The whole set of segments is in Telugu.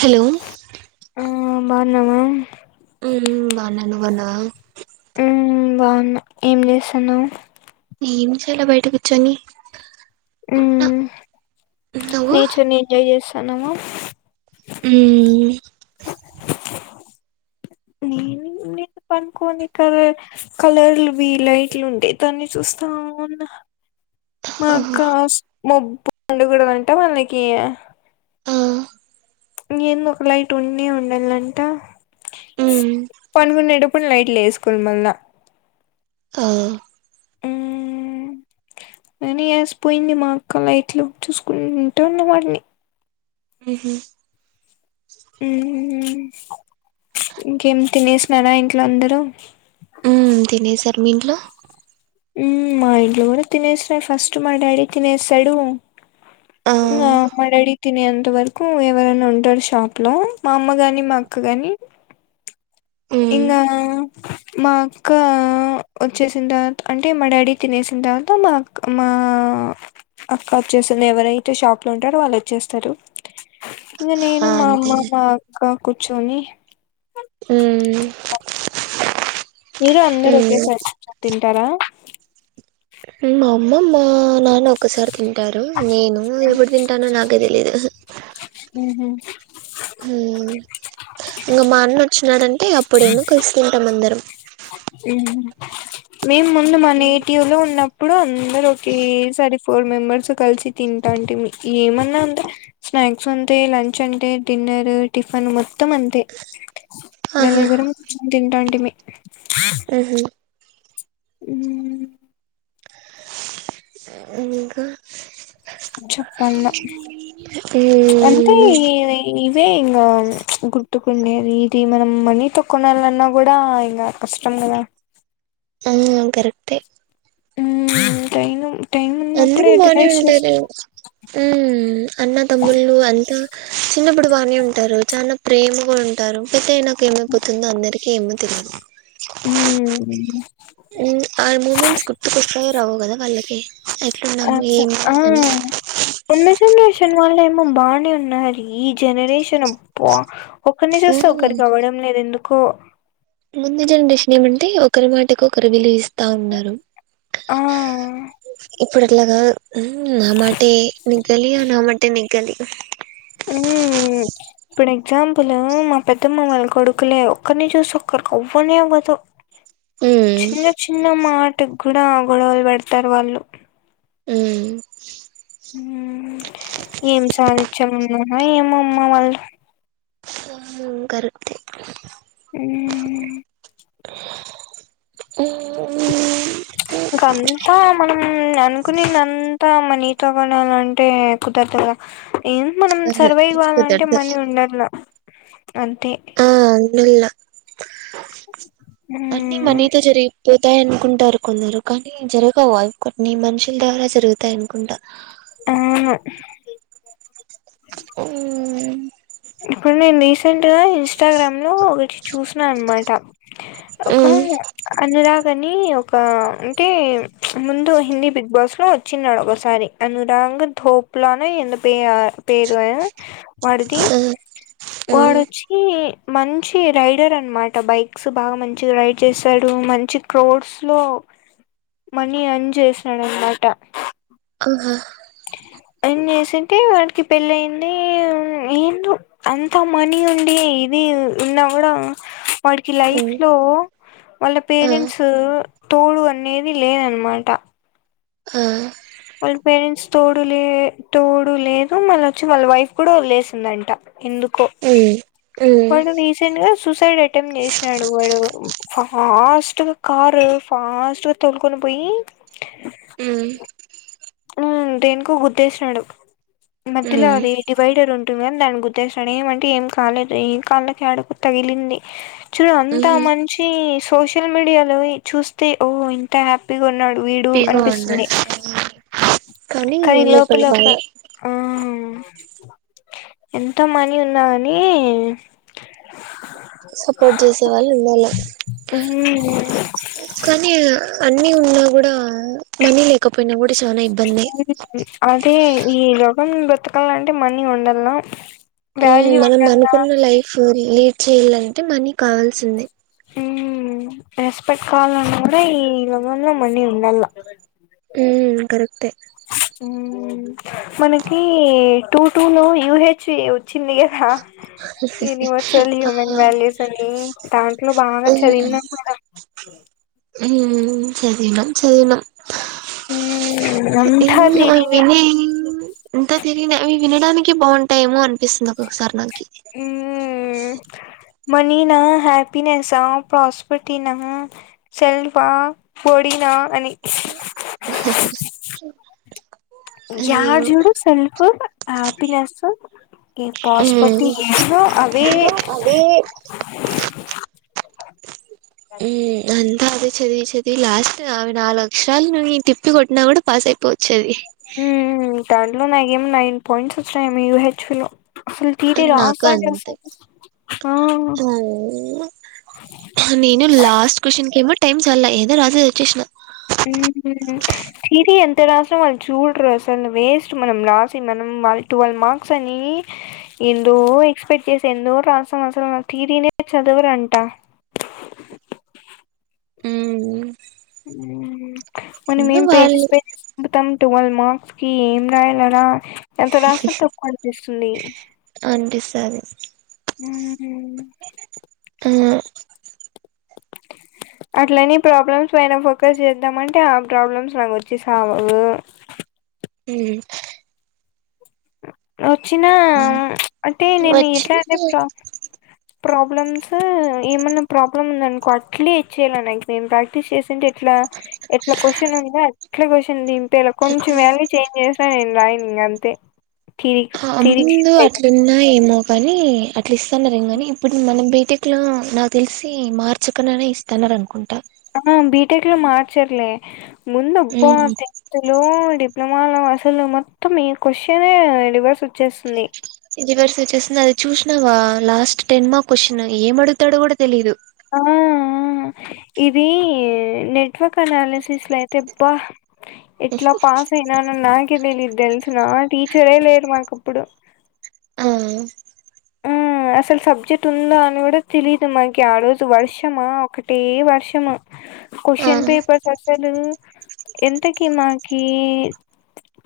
హలో బాగున్నావా అవునా హ్మ్మ్ బాగున్నా ఏం చేస్తున్నావ్ ఎమి చేయాలా బయట కూర్చొని ఉ న నువ్వు నేచర్ ని ఎంజాయ్ చేస్తాన్నావ మ్మ్ పనుకొని కలర్లువి లైట్లు ఉండే దాన్ని చూస్తా ఉన్నా ఆ మాక్క మబ్బ ఉండకూడదు అంటా వాళ్ళకి ఆ ఏందు ఒక లైట్ ఉండే ఉండాలంట మ్మ్ పడుకొనేటప్పుడు లైట్ లేేసుకొని మల్ల ఆ కానీ వేసిపోయింది మా అక్క లైట్లు చూసుకుంటా ఉన్న వాటిని హహ ఇంకేం తినేసినారా ఇంట్లో అందరూ ఉ తినేసార్ మీ ఇంట్లో మా ఇంట్లో కూడా తినేసినారు ఫస్ట్ మా డాడీ తినేస్తాడు ఆ మా డాడీ తినేంత వరకు ఎవరనా ఉంటారు షాప్ లో మా అమ్మ గాని మా అక్క కానీ [inaudible] ఇంకా మా అక్క వచ్చేసి తర్వాత అంటే మా డాడీ తినేసింది తర్వాత మా అ మా అక్క వచ్చేసింది ఎవరైతే షాప్ లో ఉంటారో వాళ్ళు వచ్చేస్తారు [inaudible] ఇంకా నేను ఆ మా అమ్మ అంతేలే మా అక్క కూర్చొని మ్మ్ [inaudible] మీరు అందరు మ్మ్ ఒకేసారి తింటారా మా అమ్మ మా నాన్న ఒక్కసారి తింటారు నేను ఎప్పుడు తింటానో నాకే తెలీదు ఉహ ఇంకా మా అన్న వచ్చినాడంటే అప్పుడేమో కలిసి తింటాం అందరం మేము ముందు మా నేటియలో ఉన్న అప్పుడు అందరు ఒకేసారి ఫోర్ మెంబర్స్ కలిసి తింటాంటే ఏమన్నా ఉంద స్నాక్స్ అంతే లంచ్ అంటే డిన్నర్ టిఫిన్ మొత్తం అంతే ఆహా నలుగురుం కూర్చొని తింటాంటిమీ ఆహ ఉ ఇంకా చెప్పల్ల అంటే మ్మ్ అదే ఇంకా గుర్తుకుండేది ఇది మనం మనీతో కొనాలన్నా కూడా ఇంకా కష్టం కదా ఆ కరెక్టే హ్మ్మ్ అందరూ బానే ఉంటారు ఉ అన్న తమ్ముళ్ళు అంతా చిన్నప్పుడు బానే ఉంటారు చాలా ప్రేమ ఉంటారు పెద్ద అయినాక ఏమైపోతుందో అందరికీ ఏమో తెలియదు హ ఆ మూమెంట్స్ గుర్తుకు వస్తాయో రావో కదా వాళ్ళకి అట్లున్నాము ఏమి అని అ [unintelligible] జనరషన్ వాళ్ే బానే ఉన్నారు ఈ జనరేషన్ ఒకరిని చూస్తే ఉమ్ ఒకరికి అవ్వడం లేదు ఎందుకు కు ముందు జనరేషన్ ఏమంటే ఒకరి మాటకి ఒకరు విలువ ఇస్తంది తా ఉన్నారు ఆ ఇప్పుడు అట్లాగా నా మా నికలి నా మా నికలి ఉ ఇప్పుడు ఎగ్జాంపుల్ మా పెద్దమ్మ వాళ్ళ కొడుకులే ఒక్కరిని చూసి ఒక్కరికి అవ్వని అవ్వదు ఉమ్ చిన్న చిన్న మాట కూడా గొడవలు పెడతారు వాళ్ళు హ్మ్మ్ ఏం సాధించ్యం ఉన్నామా ఏమమ్మా వాళ్ళు న కరుతే అ ఉమ్ ఉమ్ ఉమ్, ఇంక అంతా మనం అనుకుని అంతా మనీ కొత్త కొణాల అంటే కుదరతగా ఏం మనం సర్వైవ్ కావాలంటే కుదరదు మనీ ఉండలా ఆ అల అన్నిీ మ్మ్. మనీతో జరిగిపోతాయ అనుకుంటారు కొందరు కానీ జరగవు ఇ నీ మనుషుల ద్వారా జరుగుతాయి అనుకుంటా అవును ఆ ఇప్పుడు నేను రీసెంట్ గా ఇన్స్టాగ్రామ్ ఒకటి చూసిన అనమాట ఒక మ్మ్ అన్నరాగని ఒక ఒక అంటే ముందు హిందీ బిగ్ బాస్ లో వచ్చిినడు ఒకసారి అనురాగ ధోప్ అప్పులన ఎంత ప పేరు వ మది ఆ మ్మ్ వాడొచ్చి మంచి రైడర్ అనమాట బైక్స్ బాగా మంచి రైడ్ చేశాడు మంచి క్రోడ్స్ లో మనీ ఎర్నా చేసినాడనమాట అహా అని చేసింటే వాడికి పెళ్ళ అయింది ఏం అంతా మనీ ఉండి ఇది ఉన్నా కూడా వాడికి లైఫ్ మ్మ్ లో వాళ్ళ ఆ పేరెంట్స్ తోడు అనేది లేదనమాట ఆ వాళ్ళ పేరెంట్స్ తోడు లే తోడు లేదు మళ్ళ వచ్చి వాళ్ళ వైఫ్ కూడా వదిలేసిందంట ఎందుకో మ్మ్ మ్మ్ వాడు రీసెంట్గా సూసైడ్ అటెంప్ట్ చేసినాడు వాడు ఫాస్ట్గా కార్ ఫాస్ట్ గా తొలుకొని పోయి మ్మ్ దేనికో గుదేసినాడు మధ్యలో మ్మ్ అది డివైడర్ ఉంటుంది దానికి గుద్దేశినాడు ఏమంటే ఏం కాలేదు ఏం కాళ్ళ తడకు తగిలింది చూడు అంత మ్మ్ మంచి సోషల్ మీడియాలో చూస్తే ఓ ఇంత హ్యాపీగా ఉన్నాడు వీడు హ్యాపీగా అనిపిస్తుంది ఉన్నాడు కానీ లోపల ఒక ఆ ఎంతో మనీ ఉన్నా కాని సపోర్ట్ చేసే వాళ్ళు ఉండాల కానీ అన్ని ఉన్నా కూడా మనీ లేకపోయినా కూడా చాలా ఇబ్బందే అదే ఈ రగం బ్రతకాల అంటే మనీ ఉండాలన ఆ మనం అనుకున్న లైఫ్ లీడ్ చేయాలంటే మనీ కావాల్సిందే మ్మ్ రెస్పెక్ కావాలన్న కూడా ఈ ఇ లోగంలో మనీ ఉండల హ్మ్ కరెక్టే మనకి టూ టూలో యూహెచ్ వచ్చింది కదా యూనివర్సల్ హ్యూమన్ ఆ వాల్యూస్ అని దాంట్లో బాగా చదివినాం మేడం మ్మ్ చదివిన చదివిన ఆ ఏమో అవి విని ఇంకా తిరిగి వినడానికి బాగుంటాయేమో అనిపిస్తుంది ఒకొసారి నాకి ఇది మనీ నా హ్యాపీినెస్ా ప్రాస్పర్టీ నా సెల్ఫడి అని అయ్యో యార్ చూడు స్వల్పు హ్యాపీనెస్ పాస్పర్టీ హ్మ్ ఏనా అవే అదే మ్మ్ ఆ అ అదే చదివి చదివి లాస్ట్ అవి నాలుగు అలక్షరాలు నువ ఈ టిప్పి కొట్టినా కూడా పాస్ అయిపోవచ్చ అది మ్మ్ దాంట్లో నాకేం నైన్ పాయింట్స్ వచ్చినాయ యు హెచ్వి లో అసలు తిరే నాకు రాసాంటె అంతే వస్తదే ఆ నేను లాస్ట్ క్వ్చన్కి ఏమో టైమ్ చల్ లా ఏదో రాసేసి వచ్చేసిన మ్మ్ హ్మ్ థియరీ ఎంత రాసం అం చూడరు అసలు వేస్ట్ మనం రాసి మనం ట్వెల్వ్ మార్క్స్ అని ఇందు ఎక్స్పెక్ట్ చేసా ఎందో రాశాం అసలు తీరినే చదవరు అంటా మ్మ్ మని మేం వాళ్ళు పేజెస్ పేజెస్ పెడాతాం టువెల్వ్ మార్క్స్ కి ఏం రాయాలనా ఎంత రాసినా తప్పు అనిపిస్తుంది సరే మ్మ్ ఆ అట్లని ప్రాబ్లమ్స్ పైన ఫోకస్ చేద్దామంటే ఆ ప్రాబ్లమ్స్ నాకు వచ్చి సావవు హ్మ్ వచ్చిన అంటే నేను అట్లా అంటే వచ్చి ప్రోబ్ ప్రాబ్లమ్స్ ఏమన్నా ప్రాబ్లమ్ ఉంది అనుకో అట్లేచ్చయాలి నాకు మేను ప్రాక్టీస్ చేసింటే ఎట్లా ఎట్లా క్వశ్చన్ ఉందో అట్లా క్వశ్చన్ తేల కొంచెం వాల్యూ చేంజ్ చేసాను నేను రాయిను ఇక అంతే థిరీ థిరీకి ముందు షిఫ్ట్ అయిపోతా అట్లున్నా ఏమో కాని అట్లా ఇస్తన్నారు ఏం కాని ఇప్పుడు మన బేటక్ లో నాకు తెలిసి మార్చకనే ఇస్తాన్నారు అనుకుంటా ఆ బిటెక్ లో మార్చర్లే ముందుప్ప మ్మ్ తెన్ లో డిప్ ప్లొమా అసలు మొత్తం ఈ క్వశ్చనే రివర్స్ వచ్చేస్తుంది ఇది వర్స వచ్చేస్తుంది అది చూసినవా లాస్ట్ టెన్ మార్క్ క్వశ్న్ ఏం అడుగుతాడో కూడా తెలీయదు ఆ ఇది నెట్ నెట్వర్క్ అనాలిసిస్ లో అయితే ఎట్లా పాస్ అయినా అ నాకే తెలీదు తెలుసిన టీచరే లేరు మాకప్పుడు ఆ అసలు సబ్జెక్ట్ ఉందా అని కూడా తెలీదు మకి ఆ రోజు వర్షమా ఒకటే వర్షమా ఆ క్వశచన్ పేపర్స్ అసలు ఎంతకి మాకి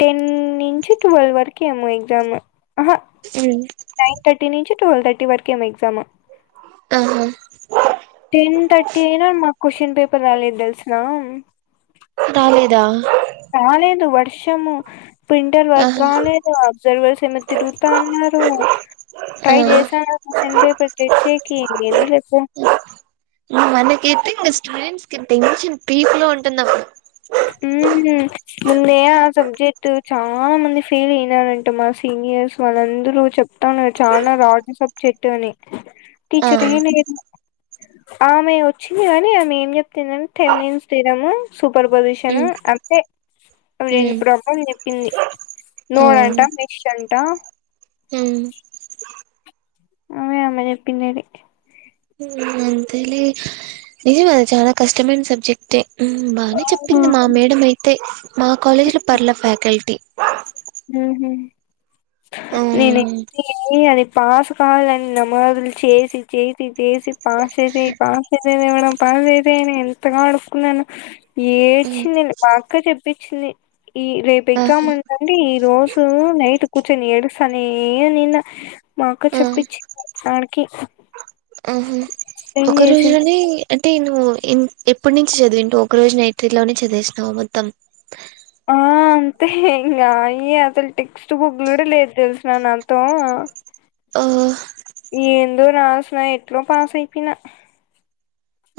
టెన్ నుంచి ట్వెల్వ్ వరకు ఏమో ఎగ్జామ్ అ ట్టువల్థర్టీ వరకు ఏమో ఎగజాము ఆ టెన్ థర్టీ అయినా మాకు క్వశ్చన్ పేపర్ రాలేదు తెల్సా రాలేదా రాలేదు వర్షము ప్రింటర్ వర్క్ ఆహా కాలేదు అబ్జర్వేషన్ తిరుగుతాన్నారు ఆ ట్రై చేశాన్న క్యషన్ పేపర్ తెచ్చేకి ఏంది లేపో ఉహ్మ్ మనకయితే ఇంకా స్టూడెంట్స్ కి టెన్షన్ పీక్ లో ఉంటుంది అప్పుడు ఉహ్మ్ హు ముందే ఆ సబ్జెక్ట్ చాలా మంది ఫెయిల్ అయినారంట మాసి సీనియర్స్ వాళ్ళందరు చెప్తానురు చానా రాడ్ సబ్జెక్ట్ అని ఆ టీచర్ యై లేదు ఆమె వచ్చింది కానీ ఆమె ఏం చెప్తుందంటే టెవన్న్స్ తీరముు పొజిషన్ మ్మ్ అంతే అవి రెండు మ్మ్ ప్రాబ్లం చెప్పింది ఆ నోడంట మిస్ అంట అవే అమే చెప్పినేవి మ్మ్ అంతేలే నిజం తెలుసా కష్టమైన సబ్జెక్ట్ ఏ ఉమ్ బానే అవునా చెప్పింది మా మేడం అయితే మా కాలేజీ లో పర్ల ఫ్యాకల్టీ ఉహ్మ్ హు నేన్ ఉమ్, అయితే అది పాస్ కావాలని నమాజ్లు చేసి చేసి చేసి పాస్ చేసేయి పాస్ చేసేయి దేవుడా పాస్ చేసేయి అనీ ఎంతగా అడుక్కున్నానో ఉమ్, ఏడ్చింది మాక్క చెప్పించింది ఈ రేపు ఆహా, ఎగ్జామ్ ఉండ ఈ రోజు నైట్ కూర్చొని ఏడుసనే ఉన్నినా మాక్క ఆ, చెప్పిచ్చింది ఆడికి ఆహా ఏం ఒక చేసింది రోజులోనే అంటే నువ్వు ఎన్ ఎప్పుటి నుంచి చదివింటవ్ ఒక రోజు నైట్ లోనే చదివేసినవా మొత్తం ఆ అంతే ఇంకా ఈయ అసలు టెక్స్ట్ బుక్లు కూడా లేదు తెలిసిన నాతో ఓ, ఏందో రాసిన ఎట్లో పాస్ అయిపోయినా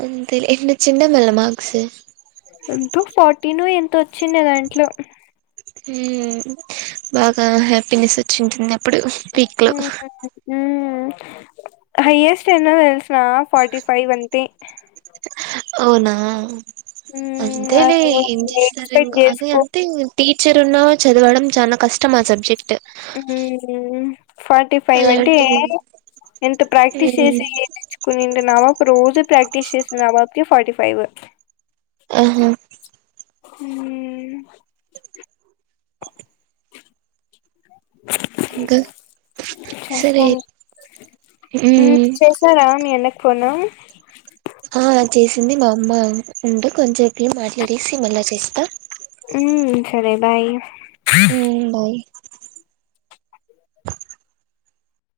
అంతే లే ఎన్నోచిండా మల్ల మార్క్స్ ఎంతో ఫార్టీనో ఎంత వచ్చిండ దాంట్లో ఉమ్ బాగా హ్యాపీనెస్ వచ్చింటందా ఉహ్మ్ ఉమ్ హైయస్ట్ ఎన్నో తెలుసునా ఫార్టీ ఫైవ్ అంతే అవునా అంతేలే మ్మ్ ఏం చేస్తారు ఎక్స్పెక్ట్ ఇంకా అదే చేసుకో అంతే టీచర్ ఉన్నా చదవడం చాలా కష్టం ఆ సబ్జెక్ట్ ఉహ్మ్ ఫార్టీ ఫైవ్ అంటే అలాంటిది ఎంత ప్రాక్టీస్ ఉమ్. చేసి నేర్చ్చుకునింటున్నావు రోజు ప్రాక్టీస్ చేసిన ఆ పాపకి ఫార్టీ ఫైవ్ ఆహా ఉమ్ ఇంకా సరే ఉహ్మ్ ఉమ్ చేేసార మీ అన్నకి ఫోన్ను ఆ చేసింది మా అమ్మ ఉంట కొంచంపు నేన్ మాట్లాడేసి మళ్ళా చేస్తా ఉహ్మ్ సరే బాయ్ ఉమ్ బాయ్